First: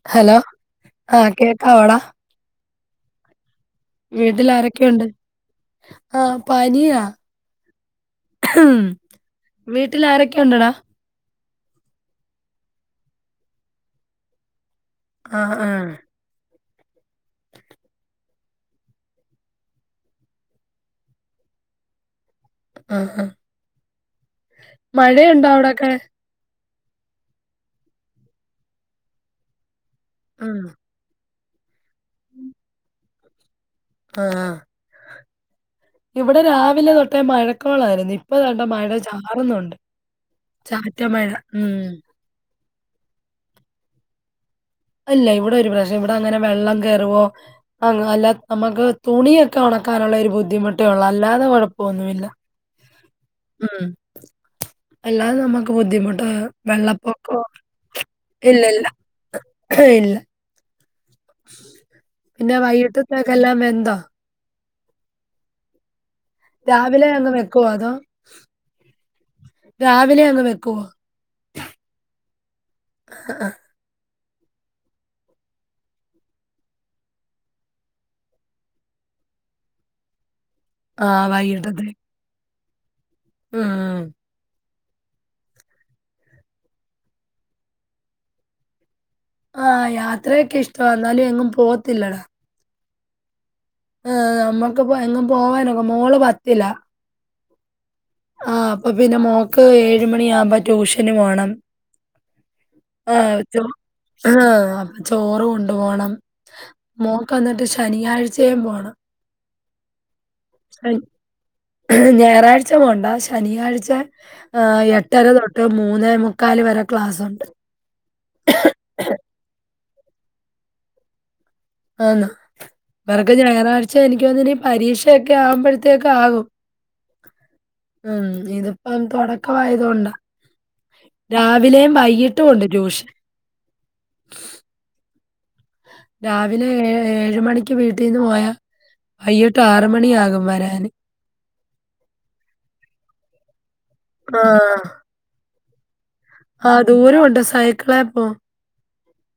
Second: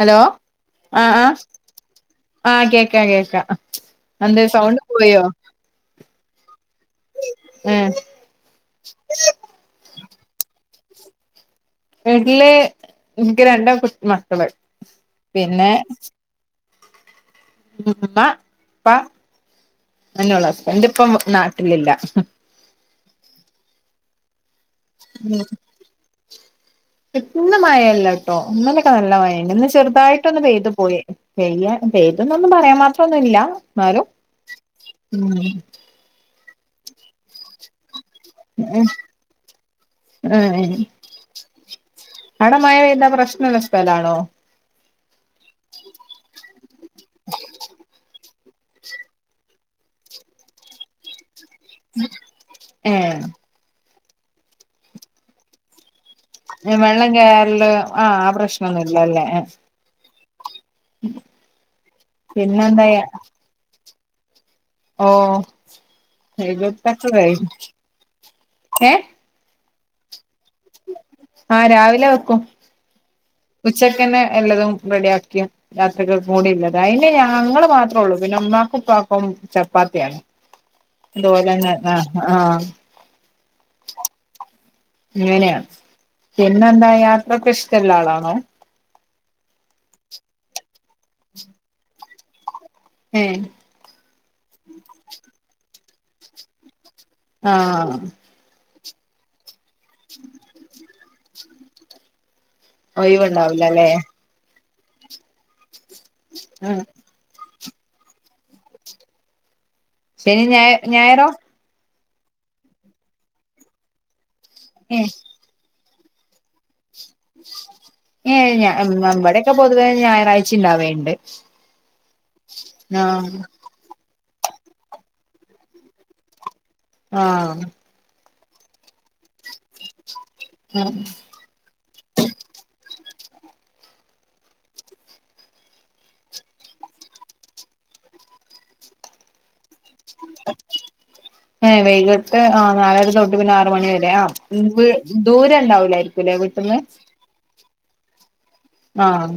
Hello.. ആ.. ആ.. ആ.. കേക്കാ കേക്കാം.. ! വീട്ടിൽ അന്തേയ്‌ സൗണ്ട് ആരൊക്കെയുണ്ട് പോയോ? ആ പനിയാ ഏഹ് വീട്ടിൽ ആരൊക്കെ ഉണ്ടടാ വീട്ടില് എനിക്ക് രണ്ട് കുഞ്ഞ് മക്കള് ആ ആ പിന്നെ ഉമ്മ ഉപ്പ അതെന്നൊള്ളു ഹസ്ബൻഡ്ഇപ്പോ നാട്ടിലില്ല. ആഹാ.. മഴയുണ്ടോ അവിടൊക്കെ? ന്ന് മഴല്ലട്ടോ ഇന്നലൊക്കെ നല്ല മഴണ്ട് ഇന്ന് ചെറുതായിട്ടൊന്ന് ഉം പെയ്തു പോയി പെയ്യ പെയ്തുന്നൊന്നും പറയാൻ മാത്രൊന്നുല്ല ന്നാലും ആ ആ ഇവിടെ രാവിലെ തൊട്ടേ മഴക്കോളായിരുന്നേ ഇപ്പതണ്ടേ മഴ ചാറുന്നുണ്ട്, ചാറ്റ മഴ. ഉം.. ! അട മഴ പെയ്താ- പ്രശ്നള്ളസ്ഥലാണോ? അല്ല ഇവിടെ ഒരു പ്രശ്നം ഇവിടെ- അങ്ങനെ വെള്ളം കയറുവോ. [unintelligible] നമുക്ക് തണി യോക്കേ ഉണക്കാനുള്ള ഒരു ബുദ്ധിമുട്ടേ ഉള്ളൂ അല്ലാതെ കുഴപ്പോന്നുല്ല. ഏഹ് ഉം അല്ലാതെ നമുക്ക് ബുദ്ധിമുട്ട്- ആ വെള്ളം വെള്ളപ്പൊക്കം കയറല് ആഹ് ആ ഇല്ലല്ല പ്രശ്നൊന്നുല്ല അല്ലേ ഇല്ല പിന്നെ പിന്നെന്താ വൈകിട്ടത്തൊക്കെ എല്ലാം വെന്തോ ഓ രാവിലെ അങ്ങ് വൈകീട്ടത്തൊക്കായി വെക്കുവോ അതോ? ഏ രാവിലെ അങ് വെക്കുവോ ആ രാവിലെ വെക്കും അ ആ. ഉച്ചക്കന്നെ എല്ലതും റെഡിയാക്കി രാത്രിക്കക്കും കൂടിള്ളത് അയിന് ഞങ്ങൾ മാത്രേ ഉള്ളൂ പിന്നെ മ്മാക്കും ഉപ്പക്കും ചപ്പാത്തിയാണ് ആ അതുപോലെന്നെ ആ ആ ഉം അങ്ങനെയ പിന്നെന്താ യാത്രക്കെ ഇഷ്ടമുള്ള ആളാണോ ആഹ യാത്രയൊക്കെ ഇഷ്ട എന്നാലും എങ്ങും പോവത്തില്ലടാ ഹം ഏ നമ്മുക്കിപ്പോ എങ്ങും പോവാനൊക്കെ മോള് പത്തില്ല ആഹ അപ്പൊ പിന്നെ മോക്ക് ഏഴ മണി ആകുമ്പോ ട്യൂഷന് വേണം ആഹ ഒഴിവുണ്ടാവൂലല്ലേ ആഹ ചോറ് കൊണ്ടു പോണം ആ മോക്ക് വന്നിട്ട് ശനിയാഴ്ചയും പോണം ശനി ഞായ ശനി ഞായറോ ഞായറാഴ്ച കൊണ്ട ശനിയാഴ്ച ഏ എട്ടര തൊട്ട് മൂന്ന മുക്കാല് വര ഏ നമ്മടെക്കെ പൊതുവേ ഞായറാഴ്ച ഉണ്ടാവേണ്ട് ആന്നാ [unintelligible] [inaudible] പരീക്ഷയൊക്കെ ആവുമ്പോഴത്തേക്ക ആകും ആഹ ഉം. ഇതിപ്പം തുടക്ക ആായതൊണ്ടാ ആ രാവിലെ വൈകിട്ട കൊണ്ട് ജോഷ രാവിലെ ഏ ഏഴ മണിക്ക് വീട്ടിൽന്ന് പോയാ വയ്യോട്ട് ആറ് ഏ വൈകിട്ട് ആ നാലര തൊട്ട് പിന്നെ ആറ മണി വരെ ആ ദൂരെ ഉണ്ടാവില്ലായിരിക്കും ആഹ ദൂരമുണ്ട് സൈക്കിളാപ്പോ ആഹ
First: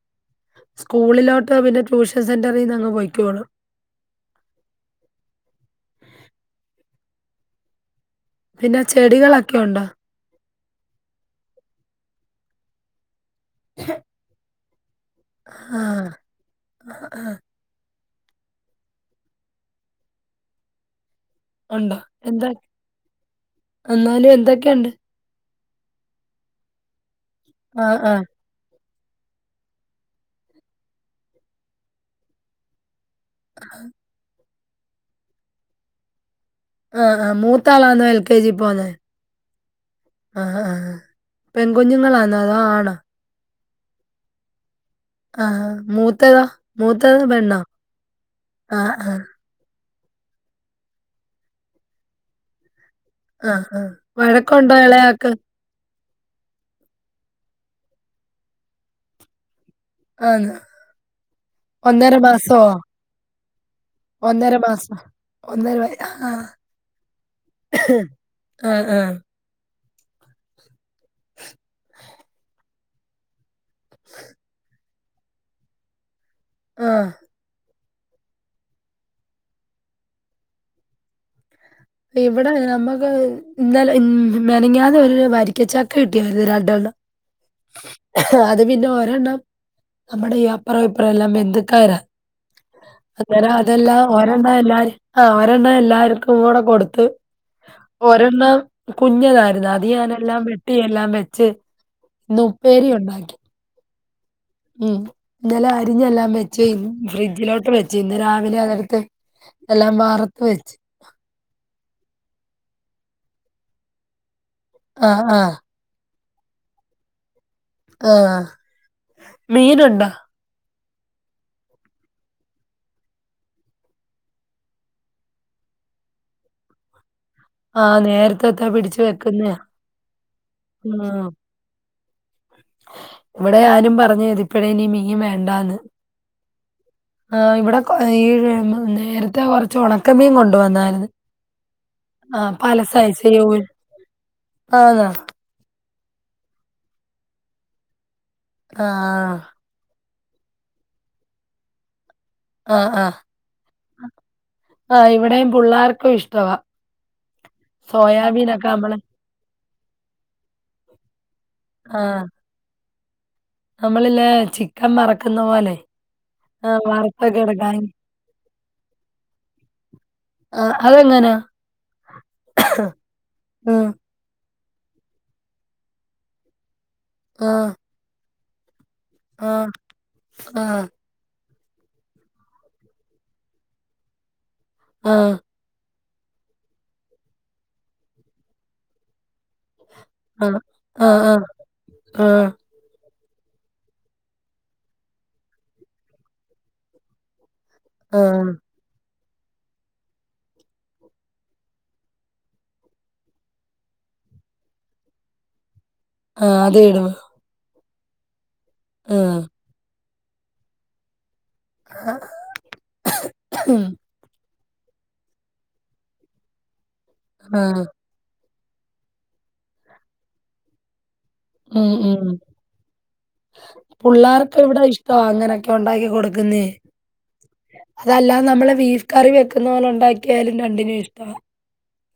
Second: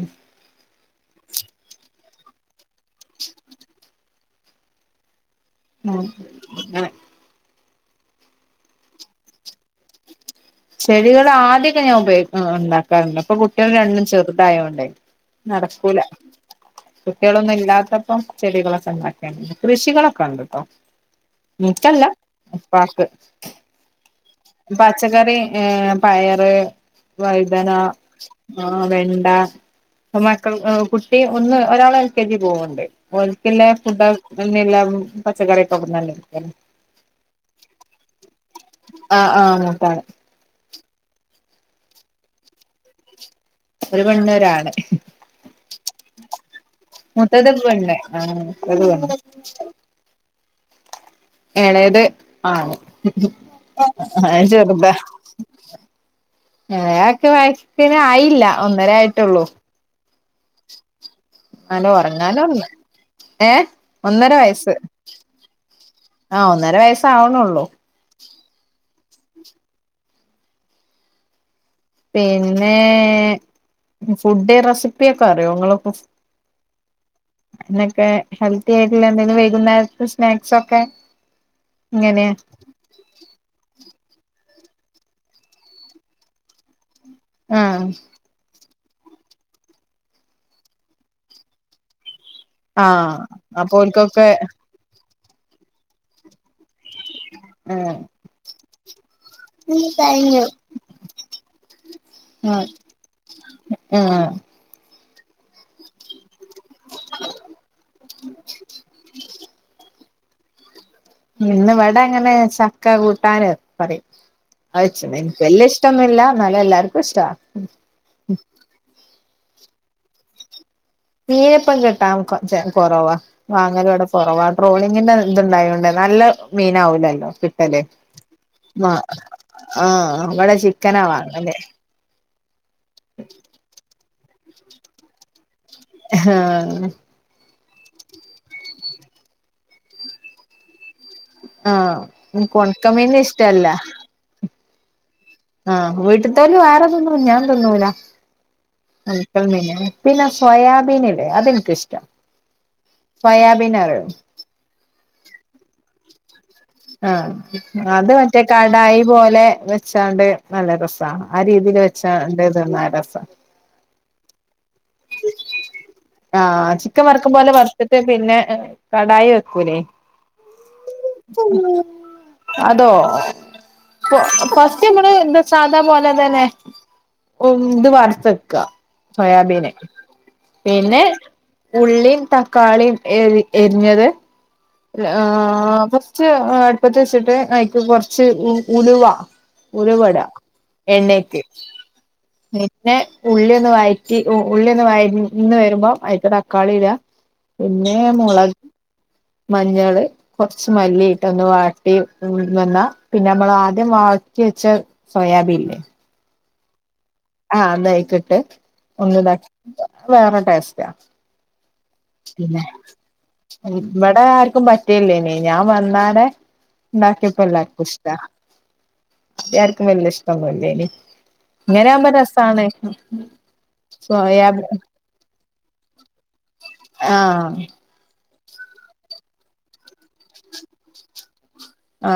സ്കൂളിലോട്ട് പിന്നെ ട്യൂഷൻ സെന്ററിൽന്ന് അങ്ങ് പോയികൊള്ളും ഉം അങ്ങനെ പിന്നെ ചെടികളൊക്കെ ഉണ്ടോ ചെടികൾ ആദ്യമൊക്കെ ഞാൻ ഉപയോഗ ഉണ്ടാക്കാറുണ്ട് അപ്പൊ കുട്ടികൾ രണ്ടും ചെറുതായ കൊണ്ട ആ. നടക്കൂല ആ, ആ. കുട്ടികളൊന്നും ഇല്ലാത്ത ഇപ്പം ചെടികളൊക്കെ ഉണ്ടാക്കിണ്ട് കൃഷികളൊക്കെ ഉണ്ട് കേട്ടോ ഉണ്ടോ? നട്ടല്ല എന്താ പാക്ക് എന്നാലും എന്തൊക്കെയുണ്ട്? പച്ചക്കറി ഏ പയറ് വൈതന ആ, ആ. ആ വെണ്ട അപ്പൊ മക്കൾ കുട്ടി ഒന്ന് ഒരാൾ എൽ കെ ജി പോവണ്ട് ഒരിക്കില്ല ഫുഡന്നല്ല പച്ചക്കറിയൊക്കെ ഒന്നരിക്ക ആഹ ആഹ് മൂത്താളാന്നോ എൽ കെ ജി പോന്നെ ആ ആ മൂത്താള് ആഹ ആ പെൺകഞ്ഞുങ്ങളാന്ന അതോ ആണോ ഒരു മണ്ണൂരാണ് ആഹ മൂത്തതാ മുത്തത്ണ്ടേ ആ മുത്തത് ആഹ് വേണ്ട ആഹ്. ണേത് ആണ് ആഹ് ആഹ്. വഴക്കുണ്ടോ ചെറുത ഇളയാക്ക്? ഒക്കെ വക്കിന ആയില്ല ഒന്നര ആയിട്ടുള്ളു ആന്നോ? അലോ മാസോ? ഉറങ്ങാലന്ന ഏ ഒന്നര വയസ്സ് മാസം. വയ ആഹ ഒന്നര വയസ്സാവണള്ളു ആഹ ആഹ പിന്നെ ഫുഡ് റെസിപ്പിയൊക്കെ അറിയോ ങ്ങളൊക്ക ആഹ എന്നൊക്കെ ഹെൽത്തി ആയിട്ടുള്ള എന്തെങ്കിലും വൈകുന്നേരത്ത് സ്നാക്സ്ഒക്കെ ഇവിടെ നമ്മുക്ക് ഇന്നലെ ഉ മെനഞ്ഞാന്ന് ഒരു വരിക്കച്ചക്ക കിട്ടിയായിരുന്നു രണ്ടവെള്ളം ആഹ് പിന്നെ ഒരെണ്ണം നമ്മടെ ഈ അപ്പുറ ഇപ്പറമെല്ലാം ബന്ധുക്കാരാ. ആഹ് അന്നേരം അതെല്ലാ അപ്പോൽക്കൊക്കെ ഒരെണ്ണം എല്ലാരിക്കും ആ ഒരെണ്ണം എല്ലാർക്കുംകൂട കൊടുത്ത് ആഹ് ഒരണ്ണം കുഞ്ഞതായിരുന്നു അത് ഞാനെല്ലാം ആഹ് വെട്ടിയെല്ലാം വെച്ച് ന്ന് ഉപ്പേരി ഉണ്ടാക്കി ആഹ് ന്നലെ ആരി ത് ഞ്ഞെല്ലാം വെച്ച് കൈഞ്ഞ് ഫ്രിഡ്ജിലോട്ട് വെച്ച് ഇന്ന് രാവിലെ അതടുത്ത് എല്ലാം വാർത്ത് ത്ത് വച്ച്‌ ഇന്നിവടങ്ങനെ ചക്ക കൂട്ടാന് പറയും അയച്ചിന്. ആഹ് നിക്ക് ആഹ് വല്ല്യ ഇഷ്ടന്നുല്ല അന്നാലും എല്ലാർക്കും ഇഷ്ട. മീന്‌ ണ്ട മീനിപ്പം കിട്ടാം കൊ ചെ കൊറവാ വാങ്ങല ഇവിടെ കുറവാ ട്രോളിങ്ങിന്റെ ഇത്ണ്ടായൊണ്ടോന്നെ നല്ല മീനാവൂലല്ലോ കിട്ടല് ആഹ് നേരത്തത്തെ മ പിടിച്ച് വെക്കുന്നയാ. ആഹ ഇവിടെ ചിക്കനാ ആഹ്. വാങ്ങല്. ഇവിടെ ഞാനും പറഞ്ഞ് ഇതിപ്പഴെ ഇനി മീൻ വേണ്ടാന്ന് ഹ് ആ ആ ഇവിടെ കൊ ഈ മ് നേരത്തെ കുറച്ച് ഉണക്കമീൻ കൊണ്ടുവന്നാരുന്ന് ആ നിക്ക് ഒണക്കമീന്നിഷ്ടല്ല ആത ആ വീട്ടത്തന്ന വേറെതിന്നും ഞാൻ തിന്നൂല്ല ആഹ്. അതിപ്പങ്ങനയാ പിന്നെ സോയാബീനില്ലേ അതെനിക്കിഷ്ടാ ആ ആ സോയാബീൻ അറിയോ ആ ഇവിടെയും പുള്ളാർക്ക് ഇഷ്ടവാ ആ അത് മറ്റേ സോയാബീനൊക്കെ നമ്മള് കടായി പോലെ വെച്ചാണ്ട് നല്ല രസാ ആ രീതി ആ വച്ച ന്റേതിന്ന രസാ നമ്മളില്ലേ ചിക്കൻ വറക്കുന്ന പോലെയെ ആ ചിക്കൻ വറുക്കുംപോലെ വറുത്തിട്ട് പിന്നെ കാടായി വെക്കൂല്ലേ ആ അതെങ്ങനാ അതോ ആ ഫസ് റ്റ് മ്മള് എന്താ സാധാ പോലെ തന്നെ ആ മ് ഇത് വറത്തെക്കുക ആ സോയാബീന് ആ പിന്നെ ഉള്ളീം തക്കാളീം എരി എരിഞ്ഞത് ആ ആ രാഹ് ഫസ് റ്റ്‌ കുറച്ച് അടുപ്പത്തി വെച്ചിട്ട് ഐക്ക് കുറച്ച് ഉലവാ ഉലുവിട ആ ആ എണ്ണയ്ക്ക് ആ ആ ന്നിറ്റെ ഉള്ള്യൊന്നു വഴറ്റി ഉ ഉള്ള്യൊന്നു വയ ന്ന് വരുമ്പോ അതിക്ക് തക്കാളി ഇട്അ പിന്നെ മൊളക് മഞ്ഞള് കൊറച്ച് മല്ലിയിട്ടൊന്ന് വാട്ടി മ് വന്നാ പിന്നെ നമ്മൾ ആദ്യം വാട്ടി വെച്ച സോയാബീൻല്ലേ ആ അത് ഇടണാ ആ ഒന്നയിക്കിട്ട് ഒന്ന്‌താക്കി വേറെ ടേസ്റ്റ ആ പിന്നെ ഇവടെ ആർക്കും പറ്റയില്ലേനി ഇനി ഞാൻ വന്നാടെ ആ, ന്നാക്കിയപ്പെല്ലാർക്കും ഇഷ്ട ആദ്യായർക്കും വല്ല്യ ഇഷ്ടന്നുല്ല്യേനി ഇങ്ങനെ ഉം ആവുമ്പോ ഉം രസാണ്. പുള്ളാർക്ക് സോയബീ ഇവിടെ ഇഷ്ടമാ അങ്ങനൊക്കെ ഉണ്ടാക്കി കൊടുക്കുന്ന് അതല്ലാത് നമ്മളെ വീഫ് കറി വെക്കുന്നോല ഉണ്ടാക്കിയാലും രണ്ടിനും ഇഷ്ട ആ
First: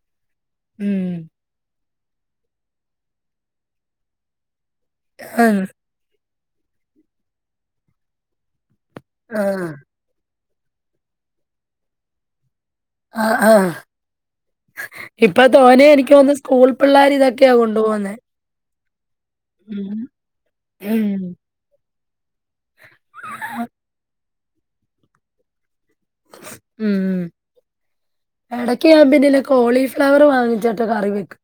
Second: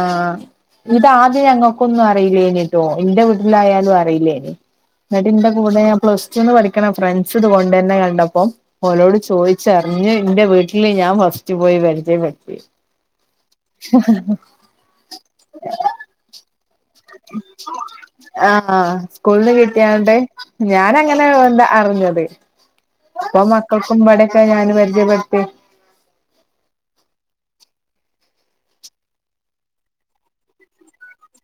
ഇതാദ്യം ഞങ്ങ ന്ക്കൊന്നും അറിയില്ലേനിട്ടോ എന്റെ വീട്ടിലായാലും അറിയില്ലേനി. ആ എന്നിട്ട്ന്റെ കൂടെ് ഞാൻ പ്ലസ് ടുന്ന് പഠിക്കണ ഫ്രണ്ട്സ് ഇത് കൊണ്ടരണ കണ്ടപ്പോ ഓലോട് ചോയിച്ചറിഞ്ഞ് ന്റെ വീട്ടി ട്ട്ല് ഞാൻ ഫസ്റ്റ് പോയി പരിചയപ്പെട്ത്തി. ആ ആ ഇപ്പൊ തോനേ എനിക്ക് തോന്ന്‌ സ്കൂൾ പിള്ളേര് ഇതൊക്കെയ കൊണ്ടു പോന്നെ ആ സ്കൂള്ന്ന് കിട്ടിയണ്ട ഞാന ഉം അങ്ങനെ എന്താ അറിഞ്ഞത് ഇപ്പൊ മക്കൾക്ക്മ്പടെക്കെ ഞാൻ പരിചയപ്പെടുത്തി ഉം ഇടക്ക് യാമ്പന്നിലെ കോളിഫ്ലവർ വാങ്ങിച്ചിട്ട് കറി വെക്കും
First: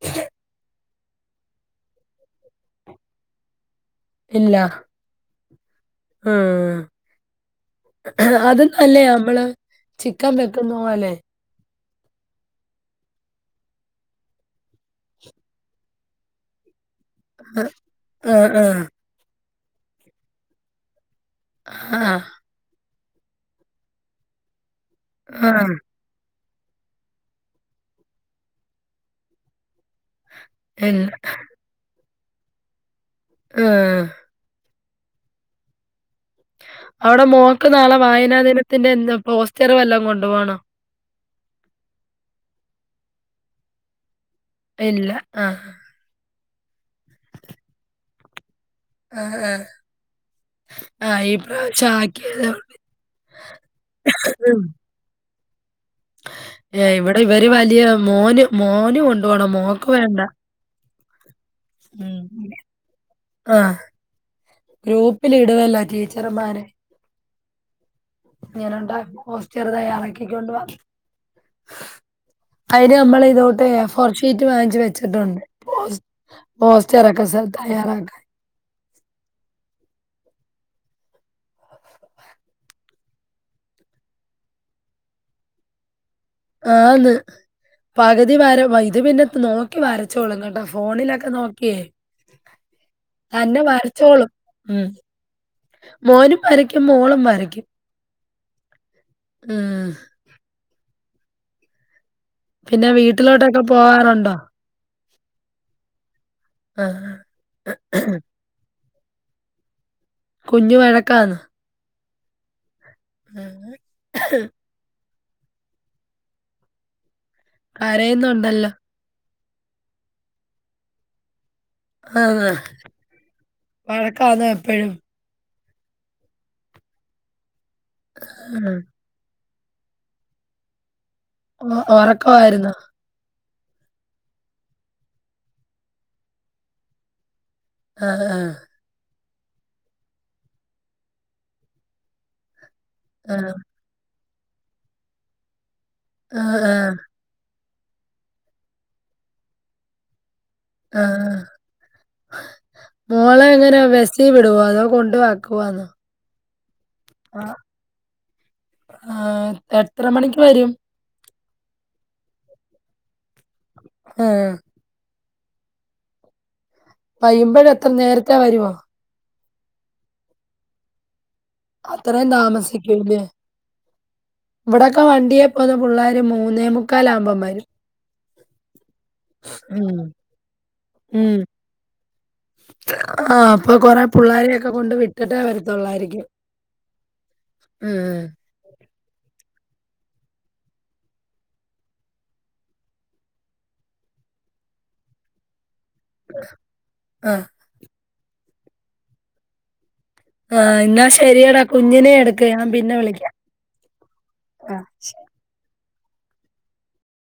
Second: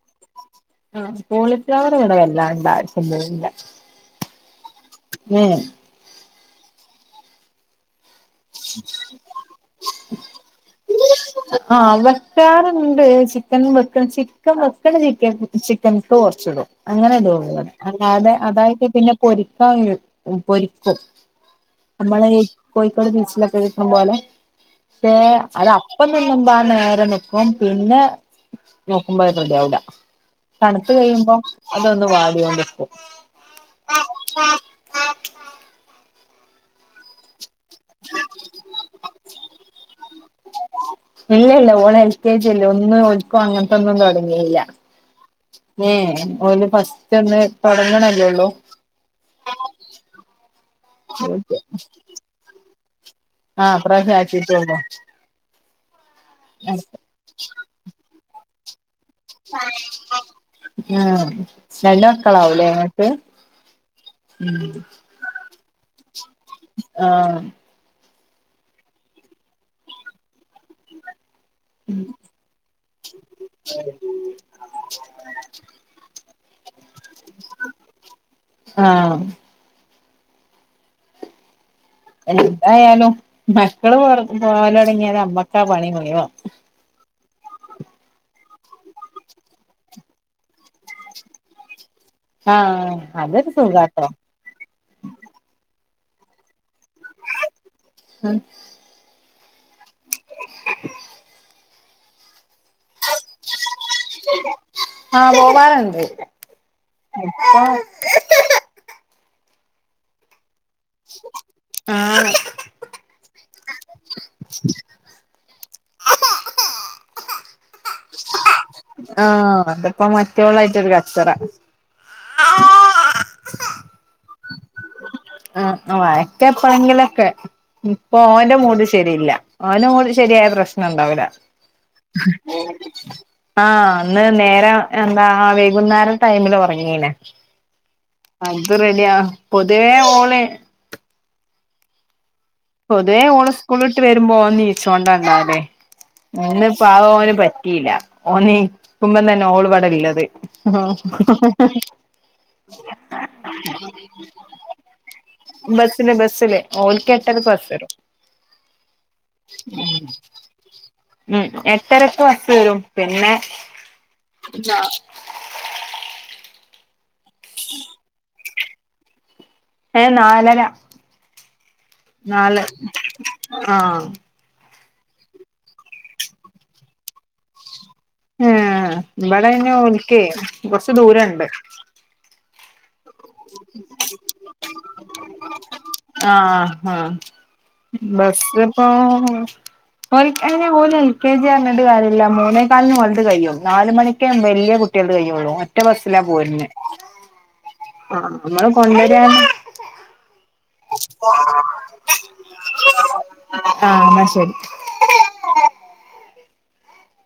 ആ കോളിഫ്ലവർ ഇവിടെ വല്ലാം ഉണ്ടാവരിക്കുന്നല്ല ഇല്ല ആ അതന്നല്ലേ നമ്മള് ചിക്കൻ വെക്കന്ന പോലെ ആ വെക്കാറുണ്ട് ചിക്കൻ വെക്ക ചിക്കൻ വക്ക ച ചിക്കൻക്ക കുറച്ചിടും അങ്ങനെതോ ഉള്ളൂ അ അതെ ആഹ് ആഹ് അതായിട്ട് പിന്നെ പൊരിക്കാ പൊരിക്കും ആഹ് നമ്മള് കോഴിക്കോട് ബീച്ചിലൊക്കെ കക്കണ പോലെ പേ അത ആഹ് അപ്പ തന്ന മുമ്പാ നേരെ നക്കും പിന്നെ നോക്കുമ്പോ റെഡി ആവില്ല തണുത്ത് ഇല്ല കഴിയുമ്പോ അതൊന്ന് വാടോണ്ടിരിക്കും ആ അവിടെ മോക്ക് നാളെ വായനാ ദിനത്തിന്റെ എന്താ പോസ്റ്റർ വെല്ലാം കൊണ്ടു പോണം ഇല്ല ഇല്ല ഓള് എൽ കെ ജി ഇല്ലേ ഒന്ന് ഓൽക്ക് അങ്ങനത്തെന്നും പറ അല്ല ഇല്ല ആഹ് ഏ ഓല് ഫസ്റ്റ് ഒന്ന് തുടങ്ങണല്ലോള്ളൂ ആ ആ ആ ഇപ്പ ആക്കിയതേ ഒള്ളൂ ആഹ് ഇപ്രാവശ്യം ആക്കിട്ടൊള്ളൂ ഇവിടെ ഇവര് വലിയ മോന് മോന് കൊ കൊണ്ട് പോണം മോക്ക് വേണ്ട ആഹ് രണ്ട് മക്കളാവൂലേ ഇങ്ങക്ക് ആ ഗ്രൂപ്പിൽ ഇടുവല്ലോ ടീച്ചർമാരെ ആ ഇങ്ങനണ്ടാ പോസ്റ്റർ തയ്യാറാക്കി കൊണ്ടുവാ ഉം അതിന് നമ്മൾ ഇതോട്ട് ഏഫോർഷീറ്റ് വാങ്ങിച്ച് വെച്ചിട്ടുണ്ട് പോസ്റ്ററൊക്കെ സ തയ്യാറാക്ക ആഹ് എന്തായാലും മക്കള് പോവല് തുടങ്ങിയാല് അമ്മക്കാ പണി മുഴുവൻ ആന്ന് പകുതി വാര ഇത് പിന്നെ നോക്കി വരച്ചോളു കേട്ടോ ഫോണിലൊക്കെ നോക്കിയേ ആഹ് അതൊരു തന്നെ സുഖാട്ടോ വായിച്ചോളും ഉം മോനും വരയ്ക്കും മോളും വരയ്ക്കും ഉം ഉം പിന്നെ വീട്ടിലോട്ടൊക്കെ പോവാറുണ്ടോ ആ പോകാറുണ്ട് ആ. ഇപ്പൊ കുഞ്ഞു വഴക്കന്ന് ആ ഉം കരയുന്നു ഉണ്ടല്ലോ ആ അതപ്പ മറ്റേള്ളായിട്ടൊരു കച്ചറ ആ ആഹ് വഴക്കാന്നാ എപ്പോഴും ആഴക്കെപ്പങ്കിലൊക്കെ ഇപ്പോ ഓന്റെ ഉം. മൂട് ശരിയില്ല ഓനും കൂടി ശരിയായ പ്രശ്ന ഉണ്ടാവില്ല ആ ഉറക്കവായിരുന്നോ ആ അന്ന് നേരം എന്താ ആ വൈകുന്നേരം ടൈമില് ഉറങ്ങീല്ലേ ആ ആ അത് റെഡിയാ പൊതുവേ ഓളെ പൊതുവേ ഓള് സ്കൂളിട്ട് വരുമ്പോ ഓൻ നീച്ചോണ്ടാ ണ്ടാവല് ആ ഇന്ന് ആ പാ പോന് പറ്റിയില്ല ട്ടീല്ല ഓനേ കുമ്പം തന്ന ഓള്പടലില്ലത് ആഹ് ആ ആ. മോളെ എങ്ങനെ ബസ്സിൽ വിടുവോ അതോ കൊണ്ടുവാക്കുവാന്നോ ബസില് ബസ്സില് [unintelligible] ഉം ആ, ആ, എത്ര മണിക്ക് വരും എട്ടരക്ക് വസ് വരും പിന്നെ ആ, പിന്നാ വയ്യുമ്പൊഴ് എത്ര നേരത്തെ വരുവോ ഏ നാലര അത്രയും നാല് താമസിക്കൂല്ലേ ആഹ് ഇവിടൊക്ക വണ്ടിയെ പോല് പിള്ളാര് മൂന്നേ മുക്കാലാവ്മ്പം വരും ആ ഇവള ഞങ്ങ ഉം, ഒരിക്കേ കൊറച്ചു ദൂരം ഒണ്ട് ആഹ് അപ്പൊ കൊറേ പിള്ളാരെയൊക്ക കൊണ്ട് വിട്ടിട്ടെ വരത് ആഹ് അ ഉം. ബസ് ഇപ്പോ ഒരിക്ക അങ്ങനെ പോലും എൽ കെ ജി ആങ്ങട്ട് കാര്യ ഇല്ല മൂന്നേക്കാലിന് വല്ത് കഴിയും നാല് മണിക്കെ വല് എങ്കിലേ കുട്ടികൾക്ക് കഴിയോള്ളൂ ഓ എ ഒറ്റ ബസിലാ പോര്ന്നേ ആ ആഹ് നമ്മള് കൊണ്ടുവരാണ ആഹ് എന്നാ ശരിയടാ കുഞ്ഞിനെ എട്ക്ക് ഞാൻ പിന്നെ വിളിക്കാം ആഹ് എന്നാ ശരി ആ ശെരി [inaudible]